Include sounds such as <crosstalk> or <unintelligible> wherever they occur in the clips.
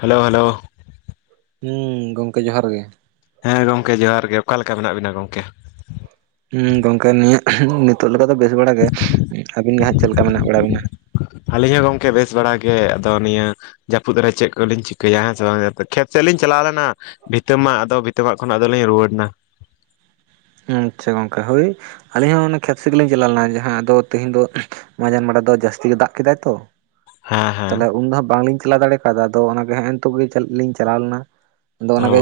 Hello hello ᱦᱩᱸ ᱜᱚᱢᱠᱮ ᱡᱚᱦᱟᱨ ᱜᱮ ᱦᱮᱸ ᱜᱚᱢᱠᱮ ᱡᱚᱦᱟᱨ ᱜᱮ ᱚᱠᱟ ᱞᱮᱠᱟ ᱢᱮᱱᱟᱜ ᱵᱤᱱᱟ ᱜᱚᱢᱠᱮ? ᱜᱚᱝᱠᱮ ᱱᱤᱭᱟᱹ ᱱᱤᱛᱚᱜ ᱞᱮᱠᱟ ᱫᱚ ᱵᱮᱥ ᱵᱟᱲᱟ ᱜᱮ ᱟᱵᱤᱱ ᱜᱮ ᱦᱟᱜ ᱪᱮᱫ ᱞᱮᱠᱟ ᱢᱮᱱᱟᱜ ᱵᱟᱲᱟ ᱵᱤᱱᱟ? ᱟᱹᱞᱤᱧ ᱦᱚᱸ ᱜᱚᱝᱠᱮ ᱵᱮᱥ ᱵᱟᱲᱟᱜ ᱜᱮ ᱟᱫᱚ ᱱᱤᱭᱟᱹ ᱡᱟᱹᱯᱩᱫ ᱨᱮ ᱪᱮᱫ ᱠᱚᱞᱤᱧ ᱪᱤᱠᱟᱹᱭᱟ ᱦᱮᱸ ᱥᱮ ᱵᱟᱝ ᱠᱷᱮᱛ ᱥᱮᱫ ᱞᱤᱧ ᱪᱟᱞᱟᱣ ᱞᱮᱱᱟ᱾ ᱵᱷᱤᱛᱟᱹ ᱢᱟᱜ ᱟᱫᱚ ᱵᱷᱤᱛᱟᱹ ᱢᱟᱜ ᱠᱷᱚᱱᱞᱤᱧ ᱨᱩᱭᱟᱹᱲᱱᱟ᱾ ᱟᱪᱪᱷᱟ ᱜᱚᱝᱠᱮ ᱦᱳᱭ ᱟᱹᱞᱤᱧ ᱦᱚᱸ ᱠᱷᱮᱛᱥᱤ ᱜᱮᱞᱤᱧ ᱪᱟᱞᱟᱣ ᱞᱮᱱᱟ ᱡᱟᱦᱟᱸ ᱟᱫᱚ ᱛᱮᱦᱮᱸᱧ ᱫᱚ ᱢᱟᱡᱟᱱ ᱵᱟᱰᱟ ᱫᱚ ᱡᱟᱹᱥᱛᱤ ᱜᱮ ᱫᱟᱜ ᱠᱮᱫᱟᱭ ᱛᱚᱺ ᱦᱮᱸ ᱦᱮᱸ ᱛᱟᱦᱚᱞᱮ ᱩᱱ ᱫᱚ ᱦᱟᱸᱜ ᱵᱟᱝᱞᱤᱧ ᱪᱟᱞᱟᱣ ᱫᱟᱲᱮ ᱠᱟᱣᱫᱟ ᱟᱫᱚ ᱚᱱᱟᱜᱮ ᱦᱮᱸ ᱱᱤᱛᱚᱜ ᱜᱮᱞᱤᱧ ᱪᱟᱞᱟᱣ ᱞᱮᱱᱟ᱾ ᱟᱫᱚ ᱚ ᱚᱱᱟᱜᱮ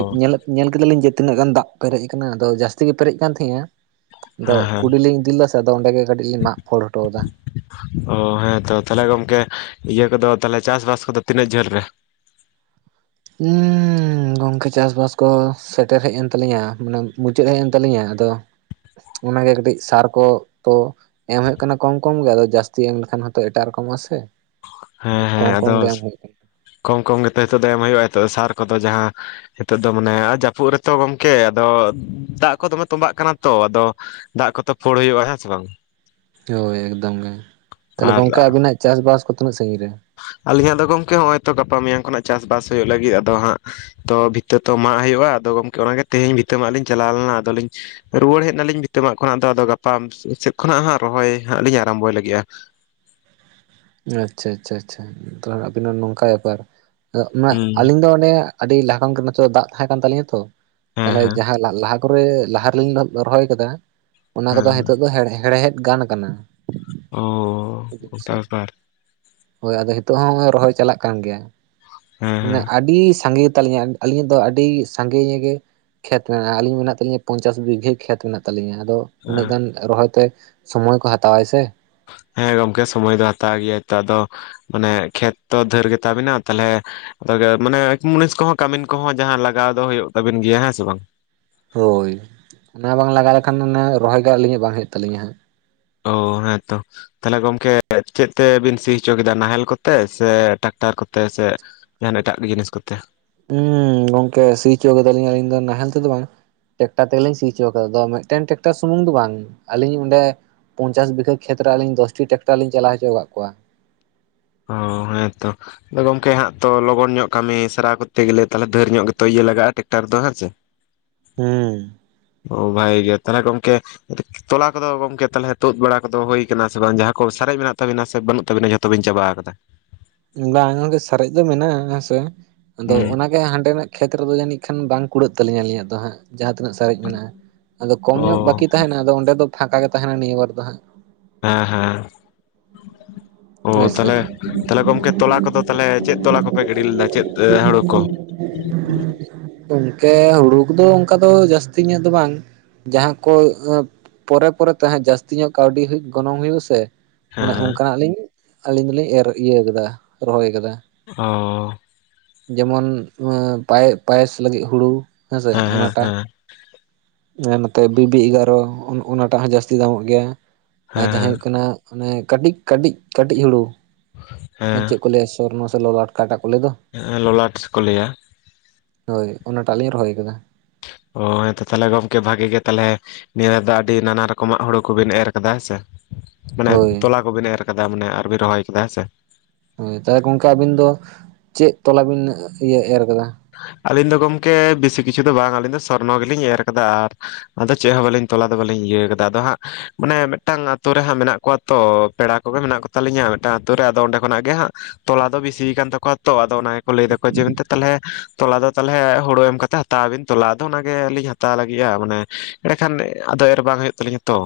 ᱧᱮᱞ ᱠᱮᱫᱟᱞᱤᱧ ᱡᱮ ᱛᱤᱱᱟᱹᱜ ᱜᱟᱱ ᱫᱟᱜ ᱯᱮᱨᱮᱡ ᱟᱠᱟᱱᱟ ᱟᱫᱚ ᱡᱟᱹᱥᱛᱤ ᱜᱮ ᱯᱮᱨᱮᱡᱽ ᱠᱟᱱ ᱛᱟᱸᱦᱤᱜᱼᱟ᱾ ᱟᱫᱚ ᱦᱮᱸ ᱦᱮᱸ ᱠᱩᱰᱤ ᱞᱤᱧ ᱤᱫᱤ ᱞᱮᱫᱟ ᱥᱮ ᱟᱫᱚ ᱚᱸᱰᱮ ᱜᱮ ᱠᱟᱹᱴᱤᱡ ᱞᱤᱧ ᱢᱟᱜ ᱯᱷᱳᱲ ᱦᱚᱴᱚᱫᱟ᱾ ᱚ ᱦᱮᱸᱛᱚ ᱛᱟᱦᱞᱮ ᱜᱚᱢᱠᱮ ᱤᱭᱟᱹ ᱠᱚᱫᱚ ᱛᱟᱦᱞᱮ ᱪᱟᱥᱼᱵᱟᱥ ᱠᱚᱫᱚ ᱛᱤᱱᱟᱹᱜ ᱡᱷᱟᱹᱞ ᱨᱮ? ᱩᱻ ᱩᱸ ᱜᱚᱝᱠᱮ ᱪᱟᱥ-ᱵᱟᱥ ᱠᱚ ᱥᱮᱴᱮᱨ ᱦᱮᱡ ᱮᱱ ᱛᱟᱹᱞᱤᱧᱟ ᱢᱟᱱᱮ ᱢᱩᱪᱟᱹᱫ ᱦᱮᱡ ᱮᱱ ᱛᱟᱞᱤᱧᱟ ᱟᱫᱚ ᱚᱱᱟᱜᱮ ᱠᱟᱹᱴᱤᱡ ᱥᱟᱨ ᱠᱚ ᱛᱚ ᱮᱢ ᱦᱩᱭᱩᱜ ᱠᱟᱱᱟ ᱠᱚᱢ ᱠᱚᱢ ᱜᱮ ᱟᱫᱚ ᱡᱟᱹᱥᱛᱤ ᱮᱢ ᱞᱮᱠᱷᱟᱱ ᱦᱚᱸᱛᱚ ᱮᱴᱟᱜ ᱨᱚᱠᱚᱢ ᱟᱥᱮ᱾ ᱦᱮᱸ ᱦᱮᱸ ᱠᱚᱢ ᱠᱚᱢ ᱟᱫᱚ ᱜᱮ ᱮᱢ ᱦᱳᱭᱳᱜ ᱠᱟᱱᱟ᱾ ᱠᱚᱢ ᱠᱚᱢ ᱜᱮᱛᱚ ᱱᱤᱛᱚᱜ ᱫᱚ ᱮᱢ ᱦᱳᱭᱳᱜᱼᱟ ᱦᱤᱛᱚᱜ ᱥᱟᱨ ᱠᱚᱫᱚ ᱡᱟᱦᱟᱸ ᱱᱤᱛᱚᱜ ᱫᱚ ᱢᱟᱱᱮ ᱡᱟᱹᱯᱩᱫ ᱨᱮᱛᱚ ᱜᱚᱝᱠᱮ ᱟᱫᱚ ᱫᱟᱜ ᱠᱚ ᱫᱚᱢᱮ ᱛᱚᱢᱵᱟᱜ ᱠᱟᱱᱟ ᱛᱚ ᱟᱫᱚ ᱫᱟᱜ ᱠᱚᱛᱚ ᱯᱷᱳᱲ ᱦᱳᱭᱳᱜᱼᱟ ᱵᱟᱝ ᱦᱮᱸ ᱥᱮ ᱵᱟᱝ? ᱦᱳᱭ ᱮᱠᱫᱚᱢ ᱜᱮ ᱛᱟᱦᱚᱞᱮ ᱟᱨ ᱜᱚᱝᱠᱮ ᱟᱵᱤᱱᱟᱜ ᱪᱟᱥ ᱵᱟᱥ ᱠᱚ ᱛᱤᱱᱟᱹᱜ ᱥᱟᱺᱜᱤᱧ ᱨᱮ? ᱟᱹᱞᱤᱧᱟᱜ ᱫᱚ ᱜᱚᱢᱠᱮ ᱦᱚᱸᱜᱼᱚᱭ ᱛᱚ ᱜᱟᱯᱟ ᱢᱮᱭᱟᱝ ᱠᱷᱚᱱᱟᱜ ᱪᱟᱥᱵᱟᱥ ᱦᱩᱭᱩᱜ ᱞᱟᱹᱜᱤᱫ ᱟᱫᱚ ᱦᱟᱸᱜ ᱛᱚ ᱵᱷᱤᱛᱟᱹ ᱛᱚ ᱦᱳᱭᱳᱜᱼᱟ ᱟᱫᱚ ᱜᱚᱝᱠᱮ ᱚᱱᱟᱜᱮ ᱛᱮᱦᱤᱧ ᱵᱷᱤᱛᱟᱹ ᱢᱟᱜ ᱞᱤᱧ ᱪᱟᱞᱟᱣ ᱞᱮᱱᱟ ᱟᱫᱚᱞᱤᱧ ᱨᱩᱣᱟᱹᱲ ᱦᱮᱡ ᱱᱟᱞᱤᱧ ᱵᱷᱤᱛᱟᱹ ᱢᱟᱜ ᱠᱷᱚᱱᱟᱜ ᱫᱚ ᱟᱫᱚ ᱜᱟᱯᱟ ᱥᱮᱫ ᱠᱷᱚᱱᱟᱜ ᱦᱟᱸᱜ ᱨᱚᱦᱚᱭ ᱦᱟᱸᱜ ᱞᱤᱧ ᱟᱨᱟᱢᱵᱚᱭ ᱞᱟᱹᱜᱤᱜᱼᱟ ᱾ ᱟᱪᱪᱷᱟ ᱟᱪᱪᱷᱟ ᱟᱪᱪᱷᱟ ᱛᱚ ᱟᱵᱤᱱᱟᱜ ᱱᱚᱝᱠᱟ ᱵᱮᱯᱟᱨ ᱦᱩᱸ ᱟᱹᱞᱤᱧ ᱫᱚ ᱚᱱᱮ ᱟᱹᱰᱤ ᱞᱟᱦᱟᱠᱷᱚᱱᱜᱮ ᱱᱚᱛᱮ ᱫᱟᱜ ᱛᱟᱦᱮᱸ ᱠᱟᱱ ᱛᱟᱞᱤᱧᱟ ᱛᱚ ᱦᱮᱸ ᱛᱟᱦᱚᱞᱮ ᱦᱮᱸ ᱡᱟᱦᱟᱸ ᱞᱟᱦᱟ ᱠᱚᱨᱮ ᱞᱟᱦᱟ ᱨᱮᱞᱤᱧ ᱨᱚᱦᱚᱭ ᱠᱟᱫᱟ ᱚᱱᱟ ᱠᱚᱫᱚ ᱦᱮᱸ ᱱᱤᱛᱚᱜ ᱫᱚ ᱦᱮ ᱦᱮᱲᱦᱮᱫ ᱜᱟᱱ ᱠᱟᱱᱟ ᱾ ᱚᱻ ᱚᱱᱠᱟ ᱵᱮᱯᱟᱨ᱾ ᱦᱳᱭ ᱟᱫᱚ ᱦᱤᱛᱚᱜ ᱦᱚᱸᱜᱼᱚᱭ ᱨᱚᱦᱚᱭ ᱪᱟᱞᱟᱜ ᱠᱟᱱ ᱜᱮᱭᱟ ᱦᱮᱸ ᱢᱟᱱᱮ ᱦᱮᱸ ᱟᱹᱰᱤ ᱥᱟᱸᱜᱮ ᱜᱮᱛᱟᱞᱤᱧᱟ᱾ ᱟᱹᱞᱤᱧᱟᱜ ᱫᱚ ᱟᱵᱤ ᱥᱟᱸᱜᱮ ᱧᱚᱜ ᱜᱮ ᱠᱷᱮᱛ ᱢᱮᱱᱟᱜᱼᱟ ᱟᱹᱞᱤᱧ ᱢᱮᱱᱟᱜ ᱛᱟᱹᱞᱤᱧᱟ ᱯᱚᱧᱪᱟᱥ ᱵᱤᱜᱷᱟᱹ ᱠᱷᱮᱛ ᱢᱮᱱᱟᱜ ᱛᱟᱹᱞᱤᱧᱟ ᱟᱫᱚ᱾ ᱩᱱᱟᱹᱜ ᱦᱮᱸ ᱜᱟᱱ ᱨᱚᱦᱚᱭᱛᱮ ᱥᱚᱢᱚᱭ ᱠᱚ ᱦᱟᱛᱟᱣᱟᱭ ᱥᱮ? ᱦᱮᱸ ᱜᱚᱢᱠᱮ ᱥᱚᱢᱚᱭ ᱫᱚ ᱦᱟᱛᱟᱣ ᱜᱮᱭᱟ ᱟᱫᱚ ᱢᱟᱱᱮ ᱠᱷᱮᱛ ᱛᱚ ᱰᱷᱮᱨ ᱜᱮᱛᱟᱵᱤᱱᱟ ᱛᱟᱞᱦᱮ ᱟᱫᱚ ᱢᱟᱱᱮ ᱮᱠ ᱢᱩᱱᱤᱥ ᱠᱚᱦᱚᱸ ᱠᱟᱹᱢᱤᱱ ᱠᱚᱦᱚᱸ ᱡᱟᱦᱟᱸ ᱞᱟᱜᱟᱣ ᱫᱚ ᱦᱳᱭᱳᱜ ᱛᱟᱵᱤᱱ ᱜᱮᱭᱟ ᱦᱮᱸ ᱥᱮ ᱵᱟᱝ? ᱦᱳᱭ ᱚᱱᱟ ᱵᱟᱝ ᱞᱟᱜᱟᱣ ᱞᱮᱠᱷᱟᱱ ᱚᱱᱟ ᱨᱚᱦᱚᱭ ᱜᱮ ᱟᱹᱞᱤᱧᱟᱜ ᱵᱟᱝ ᱦᱳᱭᱳᱜ ᱛᱟᱹᱞᱤᱧᱟ ᱦᱟᱸᱜ ᱾ ᱳ ᱦᱮᱸᱛᱚ᱾ ᱛᱟᱦᱚᱞᱮ ᱜᱚᱢᱠᱮ ᱪᱮᱫ ᱛᱮᱵᱤᱱ ᱥᱤ ᱦᱚᱪᱚ ᱠᱮᱫᱟ ᱱᱟᱦᱮᱞ ᱠᱚᱛᱮ ᱥᱮ ᱴᱟᱠᱴᱟᱨ ᱠᱚᱛᱮ ᱥᱮ ᱡᱟᱦᱟᱱ ᱮᱴᱟᱜ ᱡᱤᱱᱤᱥ ᱠᱚᱛᱮ? ᱦᱩᱸ ᱜᱚᱝᱠᱮ ᱥᱤ ᱦᱚᱪᱚ ᱠᱮᱫᱟᱞᱤᱧ ᱟᱹᱞᱤᱧ ᱫᱚ ᱱᱟᱦᱮᱞ ᱛᱮᱫᱚ ᱵᱟᱝ᱾ ᱴᱮᱠᱴᱟᱨ ᱛᱮᱜᱮᱞᱤᱧ ᱥᱤ ᱦᱚᱪᱚ ᱠᱟᱫᱟ ᱟᱫᱚ ᱢᱤᱫᱴᱟᱝ ᱴᱮᱠᱴᱟᱨ ᱥᱩᱢᱩᱝ ᱫᱚ ᱵᱟᱝ ᱟᱹᱞᱤᱧ ᱚᱸᱰᱮ ᱯᱚᱧᱪᱟᱥ ᱵᱤᱜᱷᱟᱹ ᱠᱷᱮᱛ ᱨᱮ ᱟᱞᱤᱧ ᱫᱚᱥᱴᱤ ᱴᱮᱠᱴᱟᱨ ᱞᱤᱧ ᱪᱟᱞᱟᱣᱪᱚ ᱠᱟᱜ ᱠᱚᱣᱟ ᱾ ᱚᱻ ᱦᱮᱸᱛᱚ᱾ ᱟᱫᱚ ᱜᱚᱝᱠᱮ ᱦᱟᱸᱜ ᱛᱚ ᱞᱚᱜᱚᱱ ᱧᱚᱜ ᱠᱟᱹᱢᱤ ᱥᱟᱨᱟᱣ ᱠᱚᱨᱛᱮ ᱜᱮᱞᱮ ᱛᱟᱞᱦᱮ ᱰᱷᱮᱨ ᱧᱚᱜ ᱜᱮᱛᱚ ᱤᱭᱟᱹ ᱞᱟᱜᱟᱜᱼᱟ ᱴᱮᱠᱴᱟᱨ ᱫᱚ ᱦᱮᱸᱥᱮ? <unintelligible> ᱦᱩᱸ᱾ ᱳᱻ ᱵᱷᱟᱜᱮᱜᱮ ᱛᱟᱦᱚᱞᱮ ᱠᱚᱢᱠᱮ ᱛᱚᱞᱟ ᱠᱚᱫᱚ ᱜᱚᱢᱠᱮ ᱛᱟᱦᱚᱞᱮ ᱛᱩᱫ ᱵᱟᱲᱟ ᱠᱚᱫᱚ ᱦᱩᱭ ᱠᱟᱱᱟ ᱥᱮ ᱵᱟᱝ ᱡᱟᱦᱟᱸ ᱠᱚ ᱥᱟᱨᱮᱡ ᱢᱮᱱᱟᱜ ᱛᱟᱹᱵᱤᱱᱟ ᱥᱮ ᱵᱟᱹᱱᱩᱜ ᱛᱟᱹᱵᱤᱱᱟ ᱡᱚᱛᱚᱵᱤᱱ ᱪᱟᱵᱟ ᱠᱟᱫᱟ᱾ ᱵᱟᱝ ᱜᱚᱝᱠᱮ ᱥᱟᱨᱮᱡ ᱫᱚ ᱢᱮᱱᱟᱜᱼᱟ ᱦᱮᱸᱥᱮ ᱟᱫᱚ ᱦᱩᱸ ᱚᱱᱟ ᱜᱮ ᱦᱟᱸᱰᱮᱱᱟᱜ ᱠᱷᱮᱛ ᱨᱮᱫᱚ ᱡᱟᱹᱱᱤᱡ ᱠᱷᱟᱱ ᱵᱟᱝ ᱠᱩᱲᱟᱹᱜ ᱛᱟᱹᱞᱤᱧᱟᱹ ᱟᱹᱞᱤᱧᱟᱜ ᱫᱚ ᱦᱟᱸᱜ᱾ ᱡᱟᱦᱟᱸ ᱛᱤᱱᱟᱹᱜ ᱥᱟᱨᱮᱡ ᱢᱮᱱᱟᱜᱼᱟ᱾ ᱟᱫᱚ ᱠᱚᱢ ᱚ ᱧᱚᱜ ᱵᱟᱹᱠᱤ ᱛᱟᱦᱮᱱᱟ ᱟᱫᱚ ᱚᱸᱰᱮ ᱫᱚ ᱯᱷᱟᱸᱠᱟ ᱜᱮ ᱛᱟᱦᱮᱱᱟ ᱱᱤᱭᱟᱹ ᱵᱟᱨ ᱫᱚ ᱦᱟᱸᱜ᱾ ᱦᱮᱸ ᱦᱮᱸ᱾ ᱚ ᱦᱳᱭᱥᱮ ᱛᱟᱞᱦᱮ ᱛᱟᱦᱚᱞᱮ ᱜᱚᱢᱠᱮ ᱛᱚᱞᱟ ᱠᱚᱫᱚ ᱛᱟᱦᱚᱞᱮ ᱪᱮᱫ ᱛᱚᱞᱟ ᱠᱚᱯᱮ ᱜᱤᱰᱤ ᱞᱮᱫᱟ ᱪᱮᱫ ᱦᱩᱲᱩ ᱠᱚ? <inaudible> ᱜᱚᱝᱠᱮ ᱦᱩᱲᱩ ᱠᱚᱫᱚ ᱚᱝᱠᱟ ᱫᱚ ᱡᱟᱹᱥᱛᱤ ᱧᱚᱜ ᱫᱚ ᱵᱟᱝ᱾ ᱡᱟᱦᱟᱸ ᱠᱚ ᱯᱚᱨᱮ ᱮᱸ ᱯᱚᱨᱮ ᱛᱮ ᱦᱟᱸᱜ ᱡᱟᱹᱥᱛᱤ ᱧᱚᱜ ᱠᱟᱹᱣᱰᱤ ᱦᱩᱭᱩᱜ ᱜᱚᱱᱚᱝ ᱦᱩᱭᱩᱜᱼᱟ ᱥᱮ᱾ ᱚᱱᱟ ᱦᱮᱸ ᱚᱱᱠᱟᱱᱟᱜ ᱞᱤᱧ ᱟᱹᱞᱤᱧ ᱫᱚᱞᱤᱧ ᱮᱨ ᱤᱭᱟᱹ ᱠᱟᱫᱟ ᱨᱚᱦᱚᱭ ᱟᱠᱟᱫᱟ᱾ ᱚ᱾ ᱡᱮᱢᱚᱱ ᱯᱟᱭᱮᱥ ᱞᱟᱹᱜᱤᱫ ᱦᱩᱲᱩ ᱦᱮᱸ ᱥᱮ ᱚᱱᱟᱴᱟᱜ᱾ ᱮᱸ ᱱᱚᱛᱮ ᱵᱤ ᱵᱤ ᱮᱜᱟᱨᱚ ᱚᱱ ᱚᱱᱟᱴᱟᱜ ᱦᱚᱸ ᱡᱟᱹᱥᱛᱤ ᱫᱟᱢᱚᱜ ᱜᱮᱭᱟ᱾ ᱟᱨ ᱡᱟᱦᱟᱸ ᱦᱮᱸ ᱦᱩᱭᱩᱜ ᱠᱟᱱᱟ ᱚᱱᱮ ᱠᱟᱹᱴᱤᱡ ᱠᱟᱹᱴᱤᱡ ᱠᱟᱹᱴᱤᱡ ᱦᱩᱲᱩ ᱦᱮᱸ ᱪᱮᱫ ᱠᱚ ᱞᱟᱹᱭᱟ ᱥᱚᱨᱱᱚ ᱥᱮ ᱞᱚᱞᱚ ᱟᱴᱠᱟᱴᱟ ᱠᱚ ᱞᱟᱹᱭ ᱫᱚ? ᱦᱮᱸ ᱞᱚᱞᱟᱴ ᱠᱚ ᱞᱟᱹᱭᱟ᱾ ᱦᱳᱭ ᱚᱱᱟᱴᱟᱜ ᱞᱤᱧ ᱨᱚᱦᱚᱭ ᱟᱠᱟᱫᱟ᱾ ᱚ ᱦᱮᱸ ᱛᱚ ᱛᱟᱦᱚᱞᱮ ᱜᱚᱢᱠᱮ ᱵᱷᱟᱜᱤ ᱜᱮ ᱛᱟᱞᱦᱮ ᱱᱤᱭᱟᱹ ᱨᱫᱷᱟᱣ ᱫᱚ ᱟᱹᱰᱤ ᱱᱟᱱᱟ ᱨᱚᱠᱚᱢᱟᱜ ᱦᱩᱲᱩ ᱠᱚᱵᱤᱱ ᱮᱨ ᱠᱟᱫᱟ, ᱦᱮᱸ ᱥᱮ? ᱢᱟᱱᱮ ᱦᱳᱭ ᱛᱚᱞᱟ ᱠᱚᱵᱤᱱ ᱮᱨ ᱠᱟᱫᱟ ᱢᱟᱱᱮ ᱟᱨᱵᱤᱱ ᱨᱚᱦᱚᱭ ᱟᱠᱟᱫᱟ, ᱦᱮᱸ ᱥᱮ? ᱦᱳᱭ ᱛᱟᱦᱚᱞᱮ ᱜᱚᱝᱠᱮ ᱟᱹᱵᱤᱱ ᱫᱚ ᱪᱮᱫ ᱛᱚᱞᱟ ᱵᱤᱱ ᱤᱭᱟᱹ ᱮᱨ ᱠᱟᱫᱟ? ᱟᱹᱞᱤᱧ ᱫᱚ ᱜᱚᱢᱠᱮ ᱵᱮᱥᱤ ᱠᱤᱪᱷᱩ ᱫᱚ ᱵᱟᱝ ᱟᱞᱤᱧ ᱫᱚ ᱥᱚᱨᱱᱚ ᱜᱮᱞᱤᱧ ᱮᱨ ᱟᱠᱟᱫᱟ ᱟᱨ ᱟᱫᱚ ᱪᱮᱫ ᱦᱚᱸ ᱵᱟᱹᱞᱤᱧ ᱛᱚᱞᱟ ᱫᱚ ᱵᱟᱹᱞᱤᱧ ᱤᱭᱟᱹᱣ ᱠᱟᱫᱟ᱾ ᱟᱫᱚ ᱦᱟᱸᱜ ᱢᱟᱱᱮ ᱢᱤᱫᱴᱟᱝ ᱟᱛᱳ ᱨᱮ ᱦᱟᱸᱜ ᱢᱮᱱᱟᱜ ᱠᱚᱣᱟ ᱛᱚ᱾ ᱯᱮᱲᱟ ᱠᱚᱜᱮ ᱢᱮᱱᱟᱜ ᱠᱚᱛᱟᱞᱤᱧᱟ ᱢᱤᱫᱴᱟᱝ ᱟᱛᱳ ᱨᱮ ᱟᱫᱚ ᱚᱸᱰᱮ ᱠᱷᱚᱱᱟᱜ ᱜᱮ ᱦᱟᱸᱜ ᱛᱚᱞᱟ ᱫᱚ ᱵᱤᱥᱤᱭ ᱠᱟᱱ ᱛᱟᱠᱚᱣᱟ ᱛᱚ ᱟᱫᱚ ᱚᱱᱟ ᱜᱮᱠᱚ ᱞᱟᱹᱭ ᱫᱟᱠᱚᱣᱟ ᱡᱮ ᱢᱮᱱᱛᱮ ᱛᱟᱞᱦᱮ ᱛᱚᱞᱟ ᱫᱚ ᱛᱟᱦᱚᱞᱮ ᱦᱩᱲᱩ ᱮᱢ ᱠᱟᱛᱮ ᱦᱟᱛᱟᱣᱵᱤᱱ᱾ ᱛᱚᱞᱟ ᱫᱚ ᱚᱱᱟᱜᱮ ᱞᱤᱧ ᱦᱟᱛᱟᱣ ᱞᱟᱹᱜᱤᱫᱼᱟ ᱢᱟᱱᱮ ᱮᱸᱲᱮᱠᱷᱟᱱ ᱟᱫᱚ ᱮᱨ ᱵᱟᱝ ᱦᱩᱭᱩᱜ ᱛᱟᱹᱟᱞᱤᱧᱟ ᱛᱚ᱾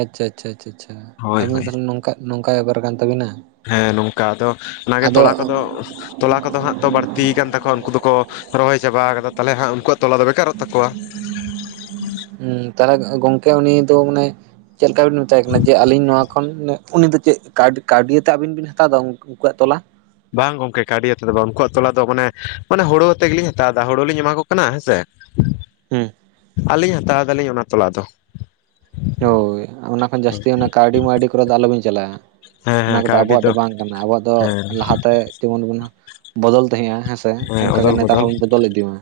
ᱟᱪᱪᱷᱟ ᱟᱪᱪᱷᱟ ᱟᱪᱷᱟ ᱪᱷᱟ ᱦᱳᱭ ᱟᱵᱤᱱ ᱦᱳᱭ ᱫᱟ ᱭᱟᱦᱞᱮ ᱱᱟᱜᱠᱟ ᱱᱚᱝᱠᱟᱭ ᱵᱮᱯᱟᱨ ᱠᱟᱱ ᱛᱟᱹᱵᱤᱱᱟ᱾ ᱦᱮᱸ ᱱᱚᱝᱠᱟ ᱟᱫᱚ ᱚᱱᱟᱜᱮ ᱟᱫᱚ ᱛᱚᱞᱟ ᱠᱚᱫᱚ ᱛᱚᱞᱟ ᱠᱚᱫᱚ ᱦᱟᱸᱜ ᱛᱚ ᱵᱟᱹᱲᱛᱤᱭ ᱠᱟᱱᱟ ᱛᱟᱠᱚᱣᱟ ᱩᱱᱠᱩ ᱫᱚᱠᱚ ᱨᱚᱦᱚᱭ ᱪᱟᱵᱟ ᱟᱠᱟᱫᱟ ᱛᱟᱦᱚᱞᱮ ᱦᱟᱸᱜ ᱩᱱᱠᱩᱣᱟᱜ ᱛᱚᱞᱟ ᱫᱚ ᱵᱮᱠᱟᱨᱚᱜ ᱛᱟᱠᱚᱣᱟ᱾ ᱦᱩᱸ᱾ ᱛᱟᱞᱦᱮ ᱜᱚᱝᱠᱮ ᱩᱱᱤ ᱫᱚ ᱢᱟᱱᱮ ᱪᱮᱫᱞᱮᱠᱟ ᱵᱤᱱ ᱢᱮᱛᱟᱭ ᱠᱟᱱᱟ ᱡᱮ ᱟᱞᱤᱧ ᱱᱚᱣᱟ ᱠᱷᱚᱱ ᱱᱤᱱᱟᱹᱜ ᱩᱱ ᱫᱚ ᱪᱮᱫ ᱠᱟᱹᱣᱰᱤ ᱠᱟᱹᱣᱰᱤ ᱟᱛᱮᱜ ᱟᱹᱵᱤᱱ ᱵᱤᱱ ᱦᱟᱛᱟᱣᱫᱟ ᱩᱱᱠᱩᱣᱟᱜ ᱛᱚᱞᱟ? ᱵᱟᱝ ᱜᱚᱝᱠᱮ ᱠᱟᱹ ᱰᱤ ᱟᱛᱮᱫ ᱫᱚ ᱵᱟᱝ᱾ ᱩᱱᱠᱩᱣᱟᱜ ᱛᱚᱞᱟ ᱫᱚ ᱢᱟᱱᱮ ᱢᱟᱱᱮ ᱦᱟᱲᱩ ᱟᱛᱮ ᱜᱮᱞᱤᱧ ᱦᱟᱛᱟᱣᱫᱟ᱾ ᱦᱩᱲᱩ ᱞᱤᱧ ᱮᱢᱟ ᱠᱚ ᱠᱟᱱᱟ ᱦᱮᱸ ᱥᱮ? <inaudible> ᱦᱮᱸ᱾ ᱟᱹᱞᱤᱧ ᱦᱟᱛᱟᱣ ᱫᱟᱞᱤᱧ ᱚᱱᱟ ᱛᱚᱞᱟ ᱫᱚ᱾ ᱦᱳᱭ ᱚᱱᱟ ᱠᱷᱚᱱ ᱦᱮᱸ ᱡᱟᱹᱥᱛᱤ ᱚᱱᱟ ᱠᱟᱹᱣᱰᱤ-ᱢᱟᱣᱰᱤ ᱠᱚᱨᱮ ᱫᱚ ᱟᱞᱚᱵᱤᱱ ᱪᱟᱞᱟᱜᱼᱟ᱾ ᱚᱱᱟ ᱦᱮᱸ ᱠᱚᱫᱚ ᱠᱟᱹᱣᱰᱤ ᱟᱵᱚᱣᱟᱜ ᱫᱚ ᱵᱟᱝ ᱠᱟᱱᱟ᱾ ᱟᱵᱚᱣᱟᱜ ᱫᱚ ᱦᱮᱸ ᱞᱟᱦᱟᱛᱮ ᱡᱢᱚᱱ ᱵᱚᱱ ᱵᱚᱫᱚᱞ ᱛᱟᱦᱮᱸᱜᱼᱟ ᱦᱮᱸᱥᱮ᱾ ᱦᱮᱸ ᱚᱱᱠᱟᱜᱮ ᱚᱫᱚᱞ ᱱᱮᱛᱟᱨ ᱦᱚᱸᱵᱚᱱ ᱵᱚᱫᱚᱞ ᱤᱫᱤ ᱢᱟ᱾